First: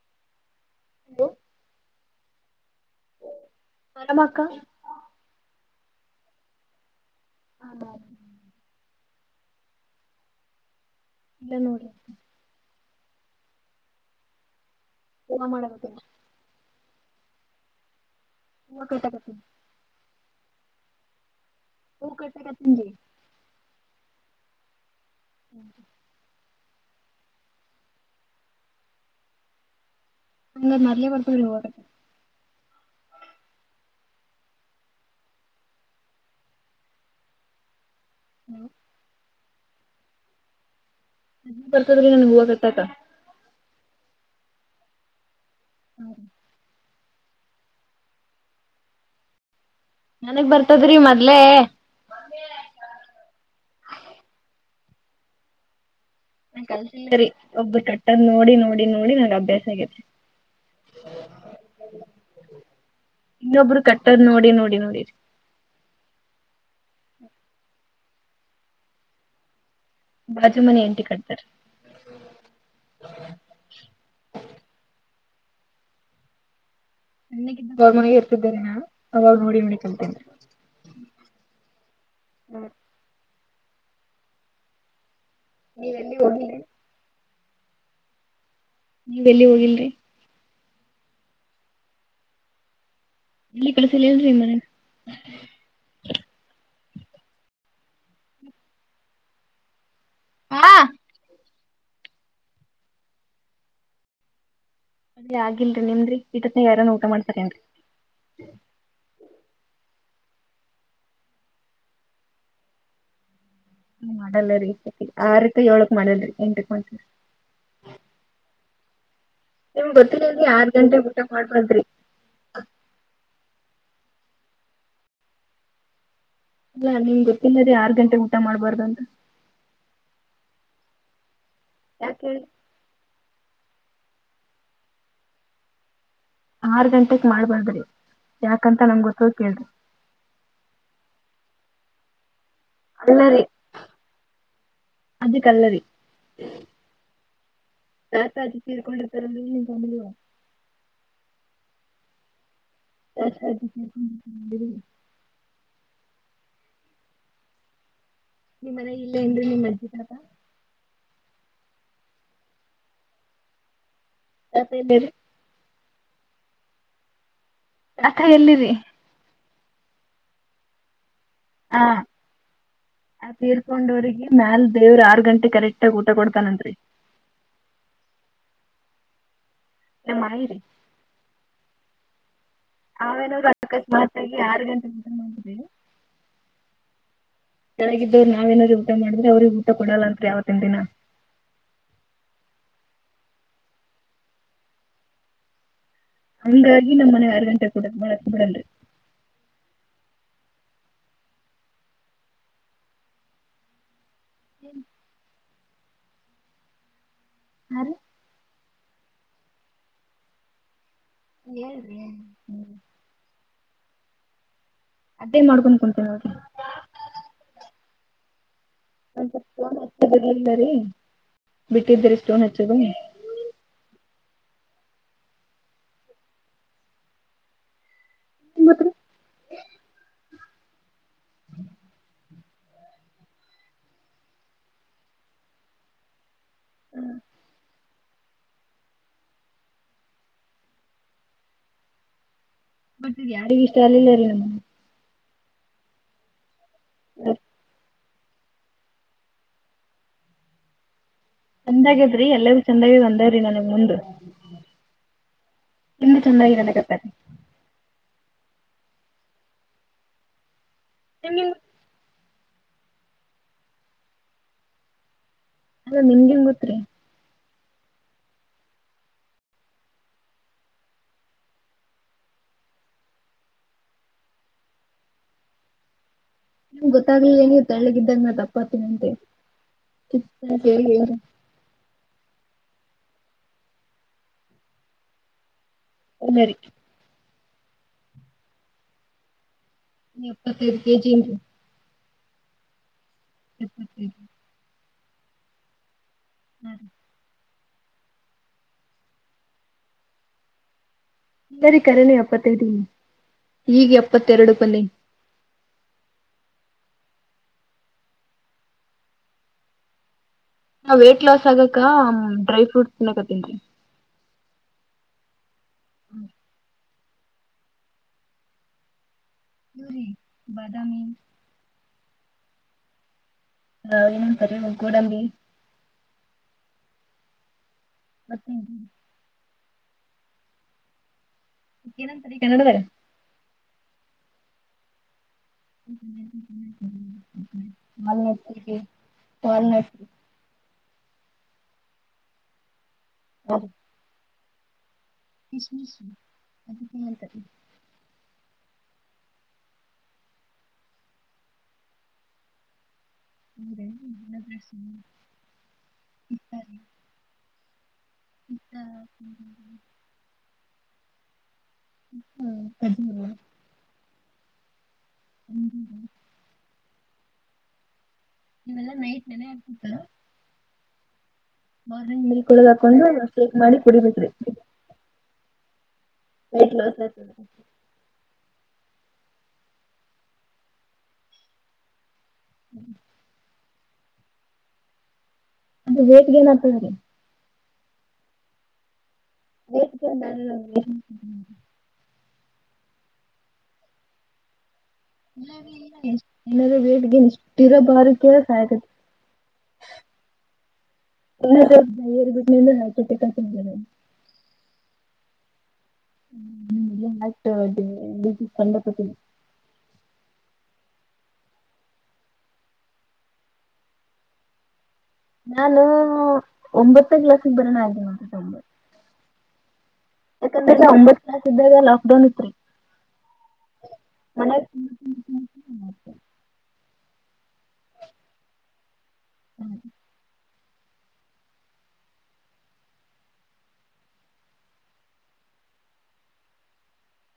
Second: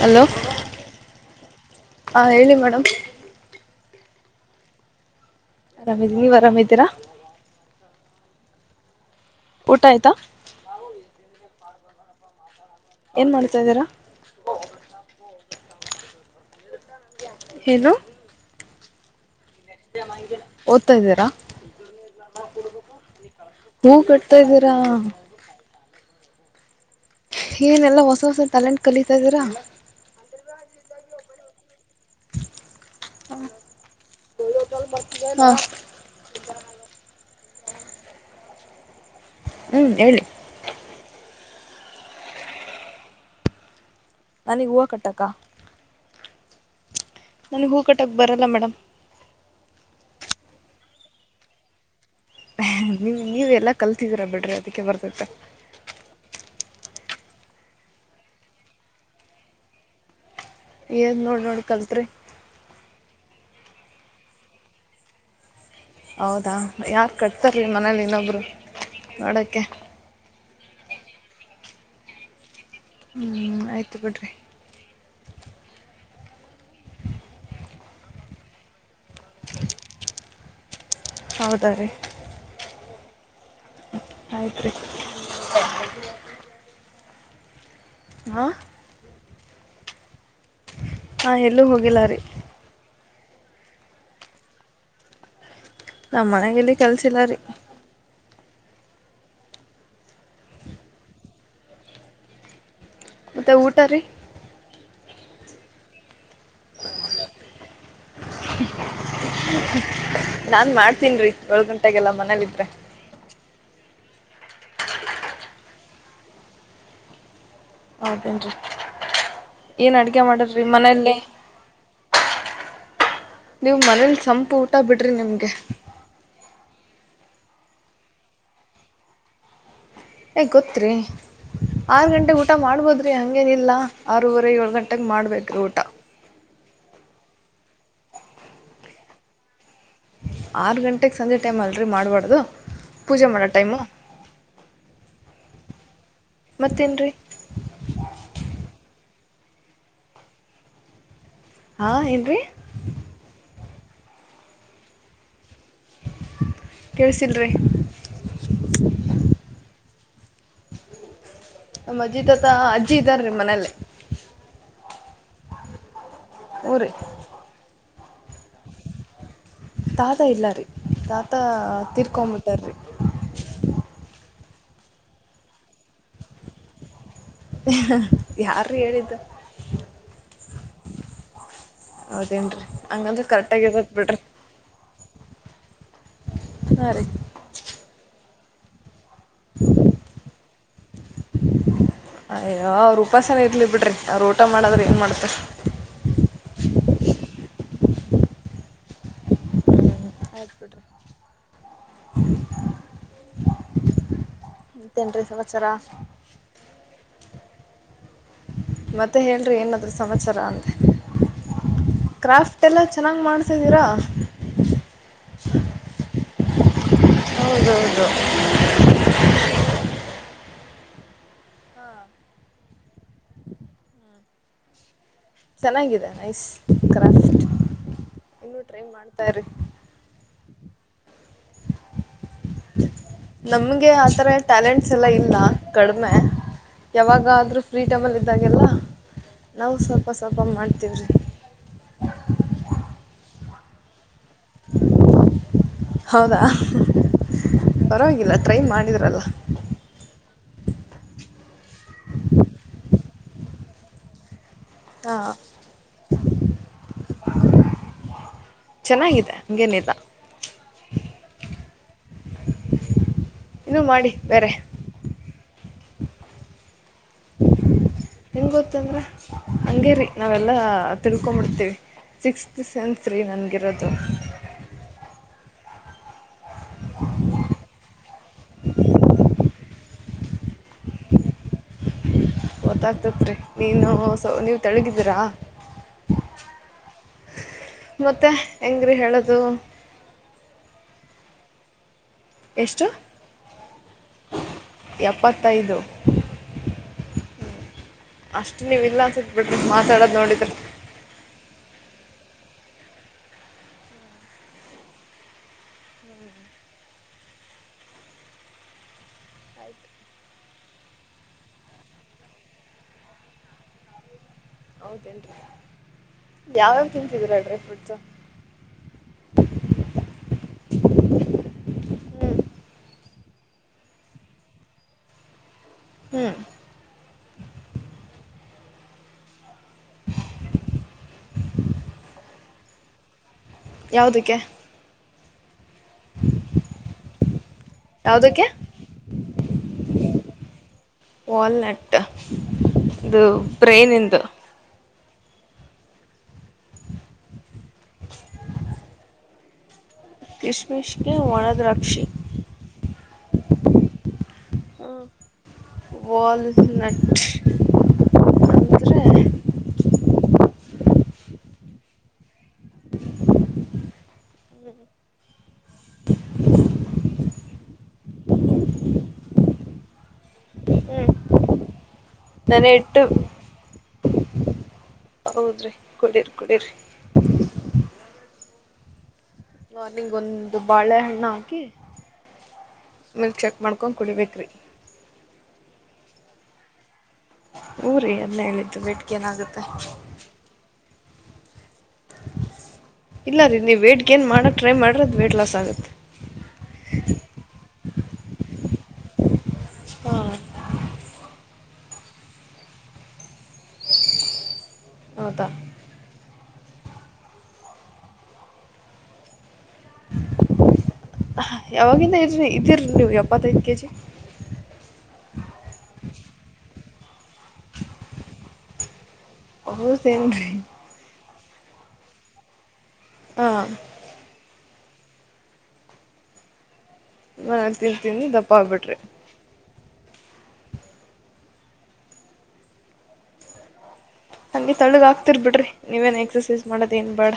Hello.. hello. ಹಾ ಹೇಳಿ madam. ಮನಮಕ್ಕ.. ಆರಾಮಿದೀ ನೀವ್ ಅರಾಮ್ದೀರಾ.. ಹದಾ.. ಊಟ ಆಯ್ತಾ ಎಲ್ಲ ನೂರ ಏನ್ ಮಾಡ್ತಾ್ದಾರ ಏನ ಮಾಡತನ್ ಏನು ಹೂ ಕಟ್ಟಾ ಕತ್ತಿನಿ. ಓದ್ತಾ ಇದ್ದೀರಾ. ಹೂ ಕಟ್ಟಕತ್ತೀನ್ರಿ ಹೂ ಕಟ್ತಾ ಇದೀರಾ. [inaudible] ಏನೆಲ್ಲಾ ಹೊಸ ಹೊಸ ಟ್ಯಾಲೆಂಟ್ ಕಲಿತಾ ಇದೀರಾ. ನಂಗದ ಮೊದ್ಲೆ ಬರ್ತಾದ್ರಿ ಹೂವಾ ಕಟ್ಟದ. ಹ್ ವಿಡಿಯೋ ಕಾಲ್ ಬರ್ತದೆನ ಮತ್ತ್ ಹ್ ಹ್ಮ ಹ್ಮ್ ಹೇಳಿ. ಮೊದ್ಲೆ ಬರ್ತದ್ರೀ ನನ್ಗ್ ಹೂವ ಕಟ್ಟಾಕ್ಕ. ನನಿಗ್ ಹೂವ ಕಟ್ಟಕ್ಕಾ. ನನ್ಗ್ ಹೂ ಕಟ್ಟಕ್ ಬರಲ್ಲ ಮೇಡಮ್. ನನಗ್ ಬರ್ತದ್ರಿ ಮೊದ್ಲೆೇ. ಹ್ ನೀವ್ ನೀವ್ ಎಲ್ಲಾ ಕಲ್ತಿದೀರಾ ಬಿಡ್ರಿ ಅದೀಕ್ಕೆ ಬರ್ತತ್ತ. ನಾ ಕಲ್ತಿಲ್ಲ ರಿ ಒಬ್ಬೂರ ಕಟ್ಟದ್ ನೋಡಿ ನೋಡಿ ನೋಡಿ ನಂಗ ಅಭ್ಯಾಸ ಆಗೈತಿ. ಏನ್ ನೋಡ್ ನೋಡ್ ಕಲ್ತ್ರಿ. ಇನ್ನೊಬ್ರು ಕಟ್ಟದ್ ನೋಡಿ ನೋಡಿ ನೋಡಿರಿ. ಹೌದಾ ಯಾರ್ ಕಟ್ತಾರೀ ಮನೇಲಿ ಇನ್ನೊಬ್ರು ನೋಡಕೆ. ಬಾಜು ಮನಿ ಆಂಟಿ ಕಟ್ತಾರ. ಹ್ಮ್ ಆಯ್ತು ಬಿಡ್ರಿ. ಸನ್ಯಕಿ ಇದ್ದಾಗ ಅವ್ರ ಮನ್ಯಗೆ ಇರ್ತಿದ್ದರಿ ನಾ ಅವಾಗ ನೋಡಿ ನೋಡಿ ಕಲ್ತೀನ್ರಿ. ಹೌದಾ ರೀ. ಆಯ್ತ್ರಿ. ನೀವ್ ಎಲ್ಲಿಗ್ ಹೋಗಿಲ್ರಿ. ಹಾ ನೀವ್ ಎಲ್ಲಿಗ್ ಹೋಗಿಲ್ರಿ. ಹಾ ಎಲ್ಲೂ ಹೋಗಿಲ್ಲಾರಿ. ಎಲ್ಲಿ ಕಲಿಸಿಲೆನ್ರಿ ನಿಮ್ ಮನೆರ್. ನಮ್ಮ್ ಮನ್ಯಾಗ ಎಲ್ಲಿ ಕೆಲ್ಸ ಇಲ್ಲಾರಿ. ಹಾ ಮತ್ತೆ ಊಟ ರೀ. ಅದೆ ಆಗಿಲ್ರಿ ನಿಮ್ದ್ರಿ ಇಟತ್ನ್ಯಾಗ ಯಾರನ್ ಊಟ ಮಾಡ್ತಾರ ಏನ್ರಿ. ನಾನ್ ಮಾಡ್ತೀನ್ರಿ ಏಳ್ ಗಂಟಾಗೆಲ್ಲಾ ಮನೇಲ್ ಇದ್ರೆ. ನಾವ್ ಮಾಡಲ್ಲರಿ ಸ ಆರಕ್ ಏಳಕ್ ಮಾಡಲ್ರಿ ಎಂಟಕ್ ಮಾಡ್ತೇವ್ರಿ. ಹೌದೇನ್ರಿ. ನಿಮುಗ್ ಏನ್ ಅಡ್ಗೆ ಗೊತ್ತಿಲೆನ್ರಿ ಮಾಡದ್ರಿ ಆರ್ ಗಂಟೆಗ ಮನೇಲಿ ಊಟ ಮಾಡ್ಬಾದ್ರಿ. ನೀವು ಮನೇಲಿ ಸಂಪು ಊಟ ಬಿಡ್ರಿ ನಿಮ್ಗೆ. ಅಲ್ಲಾ ನಿಮಿಗ್ ಗೊತ್ತಿಲರಿ ಆರ್ ಗಂಟೆ ಊಟ ಮಾಡ್ಬಾರ್ದ ಅಂತ. ಏ ಗೋತ್ರಿ ಆರ್ ಯಾಕ್ ಗಂಟೆಗ ಹೇಳ್ರಿ ಊಟ ಮಾಡ್ಬೋದ್ರಿ ಹಂಗ್ ಹಂಗೇನಿಲ್ಲ ಆರೂವರೆ ಏಳ್ ಗಂಟೆಗ ಮಾಡ್ಬೇಕ್ರಿ ಊಟ. ಆರ್ ಗಂಟೆಕ್ ಮಾಡ್ಬಾರದ್ರಿ ಯಾಕಂತ ನಮ್ಗೊತ್ತದ ಕೇಳ್ರಿ. ಆರು ಗಂಟೆಗೆ ಸಂಜೆ ಟೈಮ ಅಲ್ ರರಿ ಮಾಡಬಾರ್ದು ಅಲ್ಲರಿ ಅದಕ ಅಲ್ಲರಿ. ಮತ್ತೇನ್ರಿ. [unintelligible] ಮಾಡಿಲ್ಲ. ಹಾ ಏನ್ರಿ. ಎಸ್ಟ ಗಂಟೆಗ್ [unintelligible] ಕೆಳಸಿಲ್ರಿ. ನಿಮ್ ಮನ್ಯಾಗ ಇಲ್ಲೆನ್ರಿ ನಿಮ್ ಅಜ್ಜಿ ತಾತ. ನಮ್ ಅಜ್ಜಿತಾತ ಅಜ್ಜಿ ಇದ್ದಾರೀ ಮನೇಲಿ. ಅತ್ತಲ್ಲ ಹು ರಿ ರಥ ಎಲ್ಲಿರಿ ತಾತ ಇಲ್ಲಾರಿ ತಾತ ಆ ತಿರ್ಕೊಬಿಟ್ಟಾರ್ರಿ ಮ್ಯಾಲ ದೇವ್ರ ಆರ್ ಗಂಟೆ ಕರೆಕ್ಟ್ ಆಗ ಊಟ ಕೊಡ್ತಾನನ್ರಿ ಯಾರು ಹೇಳಿದ್ದು ಇ ಮಾಡಿರಿ ಹೌದೇನ್ರಿ ಹಂಗಂದ್ರೆ ಅವೇನ್ರ ಕರೆಕ್ಟಾಗಿ ಇರತ್ ಅಕಸ್ಮಾತ್ ಬಿಡ್ರಿ ಆಗಿ ಆರು ಗಂಟೆ ಹಾಂ ರೀ ಚೆನ್ನಾಗಿದ್ದವರು ನಾವೇನಾದ್ಯಾ ಊಟ ಮಾಡಿದ್ರೆ ಅವ್ರಗ್ ಊಟ ಕೊಡಲ್ಲ ಅಂತ್ ಯಾವತ್ತಿನ ದಿನ ಅಯ್ಯ ಅವ್ರು ಉಪಾಸನ ಇರ್ಲಿ ಬಿಡ್ರಿ ನ್ ಊಟ ಮಾಡಾದ್ರೆ ಏನ್ ಮಾಡ್ತ ಹಂಗಾಗಿ ನಮ್ಮ್ ಮನೆ ಆರ್ ಗಂಟೆ ಕೊಡ ಬಿಡನ್ಯ ಆಯ್ತು ಬಿಡ್ರಿ ಮತ ಸಂವತ್ಸರ ಹ ರೀ ಮತ್ತೆ ಹೇಳಿ ಏನಾದ್ಯ ಸಮಾಚಾರ ಅಂತ ರೀ ಹೇಳ್ರಿ ಕ್ರಾಫ್ಟ್ ಹ್ಮ್ ಎಲ್ಲ ಚೆನ್ನಾಗ್ ಮಾಡ ದರ ಅಡ್ಡೇ ಮಾಡ್ಕೊಂಡ್ ಕುತೇವಿ ಅವ್ರಿಗೆ ಹೌದೌದು ಒ ಬ ಇಲ್ಲ ರೀ ಬಿಟ್ಟಿದರಿಷ್ಟೋ ಹೆಚ್ಚದ ಚೆನ್ನಾಗಿದೆ ನೈಸ್ ಕ್ರಾಫ್ಟ ಇನ್ನುೂ ಬಟ್ ಟ್ರೈ ಮಾಡ್ತಾ್ರಿ ಹ್ಮ ನಮ್ಗೆ ಆತರ ಟ್ಯಾಲೆಂಟ್ಸ್ ಎಲ್ಲ ಇಲ್ಲ ಕಡಿಮೆ ಯಾವಾಗಾದ್ರೂ ಫ್ರೀಜ. ಟಬಲ್ ಇದ್ದಾಗೆಲ್ಲ ನಾವು ಸ್ವಲ್ಪ ಸ್ವಲ್ಪ ಮಾಡ್ತೀವ್ರಿ. ಬ ಯಾರಿಗ ಇಷ್ಟ ಅಲ್ಲಿಿಲ್ಲ ರೀಗೆ. ಹೌದಾ. ಹ್ಮ. ಪರವಾಗಿಲ್ಲ ಟ್ರೈ ಮಾಡಿದ್ರಲ್ಲ. ಚಂದಾಗ್ಯದ್ರಿ ಎಲ್ಲರಿೂ ಚಂದಾಗಿ ಬಂದವ್ರಿ ನನಗ್ ಮುಂದ. ಹಾ ಇಲ್ಲಿ ಚೆನ್ನಾಗಿ ನನಗೆತನೆ. ಚೆನ್ನಾಗಿದೆ ಹೇನಿಲ್ಲ. ನೀವು. ಇನ್ನುೂ ಮಾಡಿ ಬೇರೆ. ಅಲ್ಲ ನಿಮಗೆಿನ್ ಗೊತ್ರಿ. ಹೆಂಗ್ ಗೊತ್ತಂದ್ರ ಹಂಗೇರಿ ನಾವೆಲ್ಲಾ ತಿಳ್ಕೊಂಬಿಡ್ತೀವಿ. ಸಿಕ್ಸ್ತ್ ಸೆಂರಿ ನನಗಿರೋದು. [unintelligible] ನಿಮ್ ಗೊತ್ತಾಗ್ಲಿಲ್ಲ ನೀವ ತಳ್ಳಿಗ ಇದ್ದಾಗ ನ ತಪ್ಪಾತೀಿನಂತೆ. [unintelligible] ಗೊತ್ತಾಗ್ತತ್ರಿ ನೀನುಸ ನೀವ್ ತಳಗಿದ್ದೀರಾ. ಒನ್ನರಿ. ಮತ್ತೆ ಹೆಂಗ್ರೀ ಹೇಳದು. ನೀ ಎಪ್ಪತ್ತೈದು ಕೆಜಿಂಟ. ಎಷ್ಟು. [unintelligible] ಎಪ್ಪತ್ತೈದು. ಹ್ಮ್. ಅಷ್ಟು ನೀವ ಇಲ್ಲ ಅನ್ಸತ್ ಬಿಡ್ರಿ ಮಾತಾಡೋದು್ ನೋಡಿದ್ರಿ. ರಿ ಕರೆನೇ ಎಪ್ಪತ್ತೈದುನ ಈಗ ಎಪ್ಪತ್ತೆರಡು ಪನೆ. ನಾ ವೈಟ್ ಲಾಸ್ ಆಗಕ್ಕ ಡ್ರೈ ಫ್ರೂಟ್ ತಿನಕತೀನಿ ರೀ ಹೌದೇನ್ರಿ ಯಾವ್ಯಾವ ತಿಂತಿದೀರಾ ಡ್ರೈ ಫ್ರೂಟ್ಸ್ ಇವ್ರಿ ಬಾದಾಮಿ ಹ್ಞೂ ಹಾ ಏನಂತಾರೆ ಗೂಡಂಬಿ. ಹ್ಮ್. ಮತ್ತೆ ಏನಂತಾರೆ ಕನ್ನಡದಾಗ ಯಾವುದಕ್ಕೆ. ಯಾವುದಕ್ಕೆ ಮಲ್ನಾಟ್ಟ ಲ್ನಾಟ. ವಾಲ್ನಟ್ ಇದು ಬ್ರೇನ್ ಇಂದು. ಕಿಸ್ಮ ಅದ ಮಾಡತ. ಕಿಸ್ಮಶಕ್ಕೆ ಒಣದ ರಾಕ್ಷಕ್ಷಿ. ಹದೇ. ಹ್ಮ ಬಲ್ಸ ನ. ಇತ್ತ ಹ್ಮ. ಹ್ಮ್ ಅದ. ಹ್ಮ ಹ. ಇಲ್ಲ ನೈಟ್ ನನ ಆ. ಮಾರ್ಂಗ ಮ ಕುಳದ ನೆನೆ ಇಟ್ಟು ಹಾಕೊಂಡು ಶೇಕ್ ಮಾಡಿ ಕುಡಿಬಿಟ್ರಿ. ಹೌದ್ರಿ ಕುಡೀರಿ ಕುಡ್ರರಿ. ವೇಟ್ ಲಾಸ್ ಆಗ್ತದ. ಮಾರ್ನ್ಗ್ ಒಂದು ಬಾಳೆಹಣ್ಣ ಹಾಕಿ ಮ ಚ. ಮಾಡ್ಕೊಂಡು ಕುಡಿಬೇಕ್ರೀ. ಅದು ವೈಟ್ ಗೈನ್ ಆಗ್ತದ್ರಿ ಹೂ ರಿ ಅದೆ ಹೇಳಿದ್ದು ವೈಟ್ ಗೇನ್ ಆಗುತ್ತೆ ಹ್ಞ [inaudible] ಇಲ್ಲ ರೀ ನೀವು ವೈಟ್ ಗೈನ್ ಮಾಡಕ್ ಟ್ರೈ ಮಾಡ್ ಇಲ್ಲಾ ರೀ [inaudible] ಬೇಟ್ಗ ಇಷ್ಟ ಇರಬಾರು ಕೆಲಸ ಆಯತದೆ ಹಾ ಹ ಹತ ಕ [inaudible] ಹೌದಾ ಹ್ಮ ಎಲ್ಲ ಆತ ಕಂಡಪತನ [inaudible] ಯಾವಾಗಿಂದ ಇದ್ರಿ ಇದಿರರಿ ನೀವ್ ಎಪ್ಪತ್ತೈದ ಕೆಜಿ ನಾನು ಒಂಬತ್ತೇ ಗ್ಲಾಸ್ ಗೆ ಬರೋನ ಅದಿನ ತಂಬ ಹೌದೇನ್ರೀ ನ ಸಿದ್ದಾಗ ಲಾಕ್ಡೌನ್ ಇತ್ರಿ ಹಾ ಮನ್ಯಾಗ ನಾ ನಾ ತಿನ್ಂತೀನಿ ದಪ್ಪ ಆಗ್ಬಿಟ್ರಿ ಹ್ಮ್ [inaudible] ಹಂಗೆ ತಳ್ಳಗ್ ಆಗ್ತಿರ್ ಬಿಡ್ರಿ ನೀವೇನ್ ಎಕ್ಸಸೈಸ್ ಮಾಡದ ಏನ್ ಬೇಡ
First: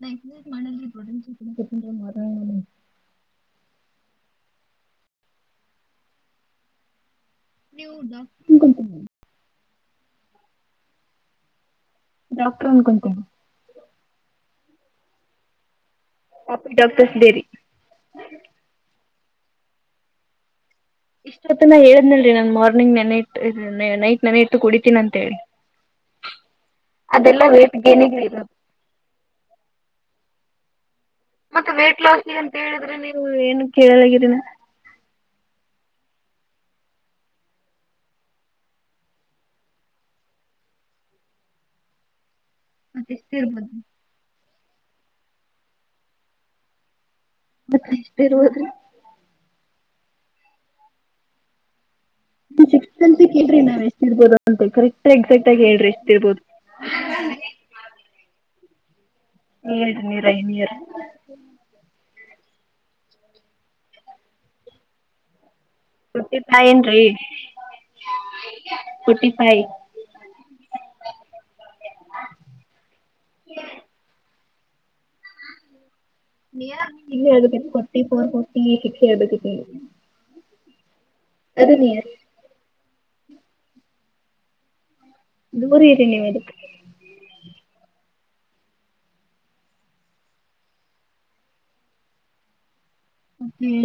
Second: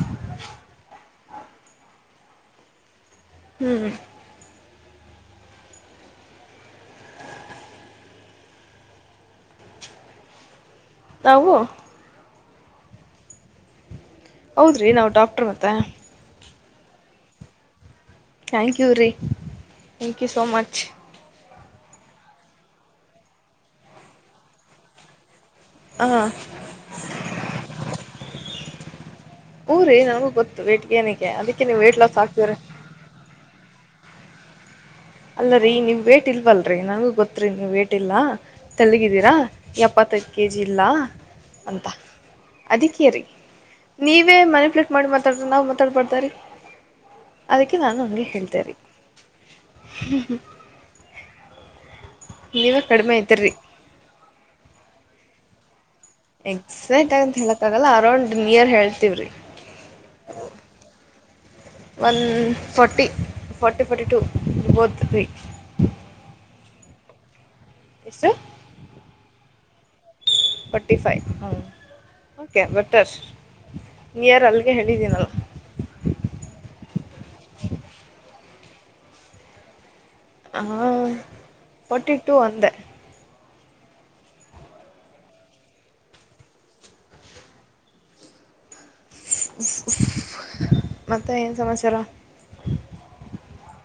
ನಾ ಇ ಮನಲಿಡನ ಮರ [inaudible] ಹ್ಮ್ ನೀವುಡಾಕ್ [inaudible] ತವು ಡಾಕ್ಟರ್ ಅನ್ಕೊಂತೇನೆ ಹೌದ್ರಿ ನಾವು ಡಾಕ್ಟರ್ ಮತ್ತೆ ಪಾಪರಿ ಡಾಕ್ಟರ್ಸ್ಡೇರಿ [inaudible] ಥ್ಯಾಂಕ್ ಯು ರೀ ಥ್ಯಾಂಕ್ ಯು ಸೋ ಮಚ್ ಇಸ್ಟೊ ತನ ಹೇಳದ್ನಲ್ರಿ ನಾನ್ ಮಾರ್ನಿಂಗ್ ನೆನೆ ಇಟ್ಟು ನ ನೈಟ್ ನೆನೆ ಇಟ್ಟು ಕುಡಿತೀನ ಅಂತ ಹೇಳಿ ಹಾಂ ಅದೆಲ್ಲ ವೈಟ್ ಗೆನ್ ಗ್ ಇರದು ಹ್ಞೂ ರೀ ನನಗೂ ಗೊತ್ತು ವೈಟ್ಗೆನೆ ಮತ್ತೆ ವೇಟ್ ಲಾಸ್ಗಂತ ಹೇಳಿದ್ರೆ ನೀವೂ ಏನು ಕೇಳಲಗಿರ ಅಲ್ಲರೀ ನೀವ್ ವೇಟ್ ಇಲ್ವಲ್ರರಿ ನನಗು ಗೊತ್ತ್ರಿ ನೀವ್ ವೇಟ್ ಇಲ್ಲ ತಳ್ಳಗಿದೀರಾ ಎಪ್ಪತ್ ಎಪ್ಪತ್ ಕೆಜಿಇಲ್ಲಾ ಅಂತ ಮತ್ತ ಅದಕ್ಕೆ ರೀ ಎಷ್ಟ ಇರ್ಬೋದು ನೀವೇ ಮನ್ಯುಪ್ಲೇಟ್ ಮಾಡಿ ಮಾತಾಡ್ರ ನಾವ್ ಮಾತಾಡ್ಬಡ್ತಾರೀ ಅದಕ್ಕೆ ಮತ್ತ ನಾನು ಎಷ್ಟ ಹಂಗೆ ಹೇಳ್ದೆ ಇರ್ಬೋದ್ರಿ ರಿ ಹ ನೀವ್ ಸಿಕ್ಷ್ಸೆಂಸು ಕೇಳ್ರಿ ನಾವ್ ಎಷ್ಟು ಇರ್ಬೋದು ಅಂತ ಕರೆಕ್ಟ್ ಎಕ್ಸಾಕ್ಟ್ ಆಗಿ ಹೇಳ್ರಿ ಇರ್ಬೋದು ಎಕ್ಸಾಕ್ಟ್ ಆಗಂತ ಹೇಳಕ್ ಆಗಲ್ಲ ಅರೌಂಡ್ ನಿಯರ್ ಹೇಳ್ತವ್ರಿ ಎಏಡ್ ನೀರ್ ಐನರ್ one forty forty forty two both ಇದ್ವಿ ಫಟಿ ಫೈ ಏನ್ ರಿ ಎಷ್ಟು ಫಟಿ ಫೈ ಫರ್ಟಿ ಫೈವ್ ಹು ಓಕೆ ಬಟ್ಟು ನಿಯರ್ ಅಲ್ಲಿಗೆ ಹೇಳಿದ್ದೀನಲ್ಲ ಗೆ ಶಿಕ್ಷೆ ಇರ್ಬೇಕಿ ನಿಮಗೆ ಹಾ ಫರ್ಟಿ ಟೂ ಅಂದೆ ದೂರ ಇರಿ ನೀವು ಅದಕ್ಕೆ ಮತ್ತೆ ಏನು ಸಮಾಚಾರ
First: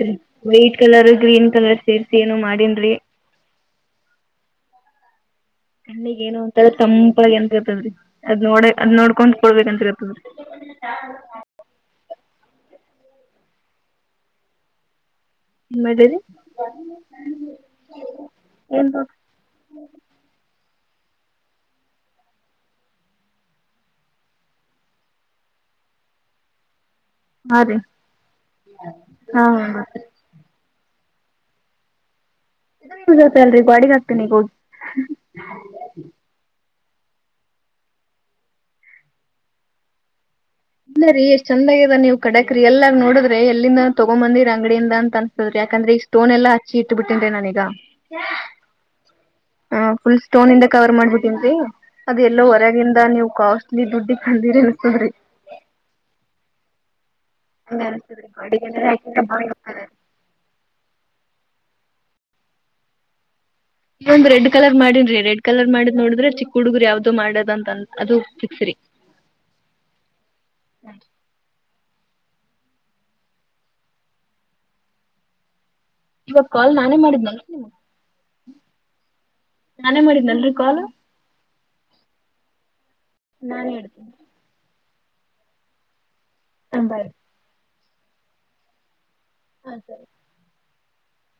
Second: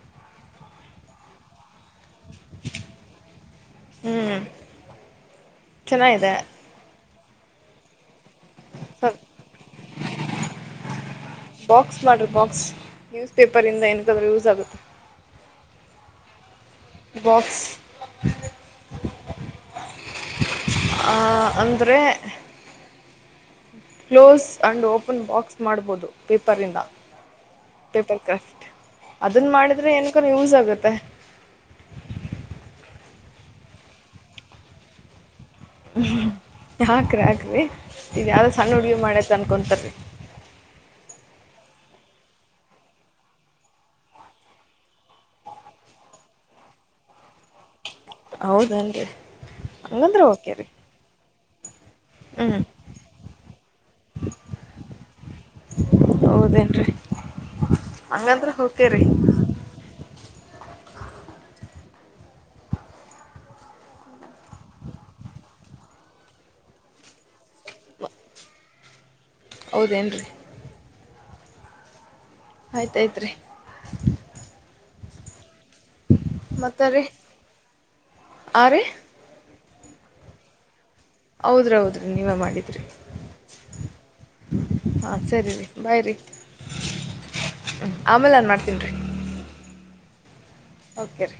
ಡ್ರಿ ವೈಟ್ ಕಲರ್ ಗ್ರೀನ್ ಕಲರ್ ಸೇರ್ಸಿ ಏನು ಮಾಡಿನ್ರಿ ಹ್ಮೂ ಕಣ್ಣಿಗ್ ಏನೊ ಒಂತರ ತಂಪಾಗಿ ಎಂತತದ್ರಿ ಅದ್ ನೋಡ ಅದ್ ಸ್ವಲ್ ನೋಡ್ಕೊಂಡ್ ಕುಡ್ಬೇಕಂತ ಅದ್ರಿಅದು ಬಾಕ್ಸ್ ಮಾಡ್ರಿ ಬಾಕ್ಸ್ ನ್ಯೂಸ್ ಪೇಪರ್ ಇಂದ ಏನಾಕ್ಕಾದ್ರು ಯೂಸ್ ಆಗುತೆ ಮಡರಿ ಏನ್ [unintelligible] ಆ ಅಂದರೆ ಕ್ಲೋಸ್ ಅಂಡ್ ಓಪನ್ ಬಾಕ್ಸ್ ಮಾಡ್ಬೋದು ಪೇಪರ್ ಇಂದ ಹಾ ರೀ ಪೇಪರ್ ಕ್ರಾಫ್ಟ್ ಹಾ ಅದನ್ ಮಾಡಿದ್ರೆ ಏನ್ಕ ಯೂಸ್ ಆಗುತ್ತೆ ಬ ಅಲ್ರಿ ಬಾಡಿಗೆ ಆಗ್ತೀನಿಗ ಹೋಗಿ ಹ್ಮ ಹಾಕ್ರರಿ ಹಾಕ್ರರಿ ಇದ ಯಾವ್ದ ಸಣ್ಣ ಹುಡುಗಿ ಮಾಡ್ಯತ್ ಅನ್ಕೊತಾರರಿ ಎಷ್ಟ ಚಂದಾಗಿದೆ ನೀವು ಕಡಕ್ರಿಯಲ್ ಆಗ ನೋದ್ರೆ ಎಲ್ಲಿಂದ ತಗೊಂಬಂದಿರ ಅಂಗಡಿಯಿಂದ ಅನ್ಸತದ್ರಿ ಯಾಕಂದ್ರೆ. ಸ್ಟೋನ್ ಎಲ್ಲ ಹಚ್ಚಿ ಇಟ್ಟು ಬಿಟ್ಟಿದ್ದೆ ನಾನೀಗ ಹೌದನ್ರಿ. ಹ ಫುಲ್ ಸ್ಟೋನ್ ಇಂದ ಕವರ್ ಮಾಡ್ಬಿಟ್ಟನ್ರಿ. ಅದ ಎಲ್ಲೋ ಹ್ಞೂ ಹೊರಗಿಂದ ನೀವು ಕಾಸ್ಟ್ಲಿ ದುಡ್ಡಿ ಕಂಡೀರಿ ಅನ್ಕೊಂಡ್ರಿ. ಹೌದನ್ ರೀ ಎಲ್ಲ ಅತಿದ್ರಿ ಅಡಿಗೆಲ್ಲಾರ ರೀ ಹಾಕ್ರ ಬಾಳ ಹೋಗ್ತ. ನೀ ಒಂದ್ ರೆಡ್ ಕಲರ್ ಮಾಡಿನ್ ರಡ್ ಕಲರ್ ಮಾಡಿದ್ ನೋಡ್ರೆ ಚಿಕ್ಕ ಹುಡುಗರು ಯಾವ್ದೋ ಮಾಡೋದ ಅ ಅದು ತಿಕ್ಸ್ರಿ. ಹೌದೇನ್ರಿ. ಆಯ್ತಾಯ್ತ್ರಿ ಇವಾಗ ಕಾಲ್ ನಾನೇ ರೀ ಮಾಡಿದ್ನಲ್ ನೀ ಆ ರೀ ನಾನೇ ಮಾಡಿದ್ದನಲ್ರರಿ ಕಾಲು ಹೌದ್ರೌದ್ರಿ ನೀವೇ ಮಾಡಿದ್ರಿ ನಾನನ್ ಹೇಳಳ್ತನೆ ಹಾ ಸರಿ ರೀ ಬಾಯ್ರರಿ ಬಾಯ್ ಆಮೇಲೆ ನ್ ಮಾಡ್ತನ್ರಿ ಹ ಸರಿ ಓಕೆ ರೀ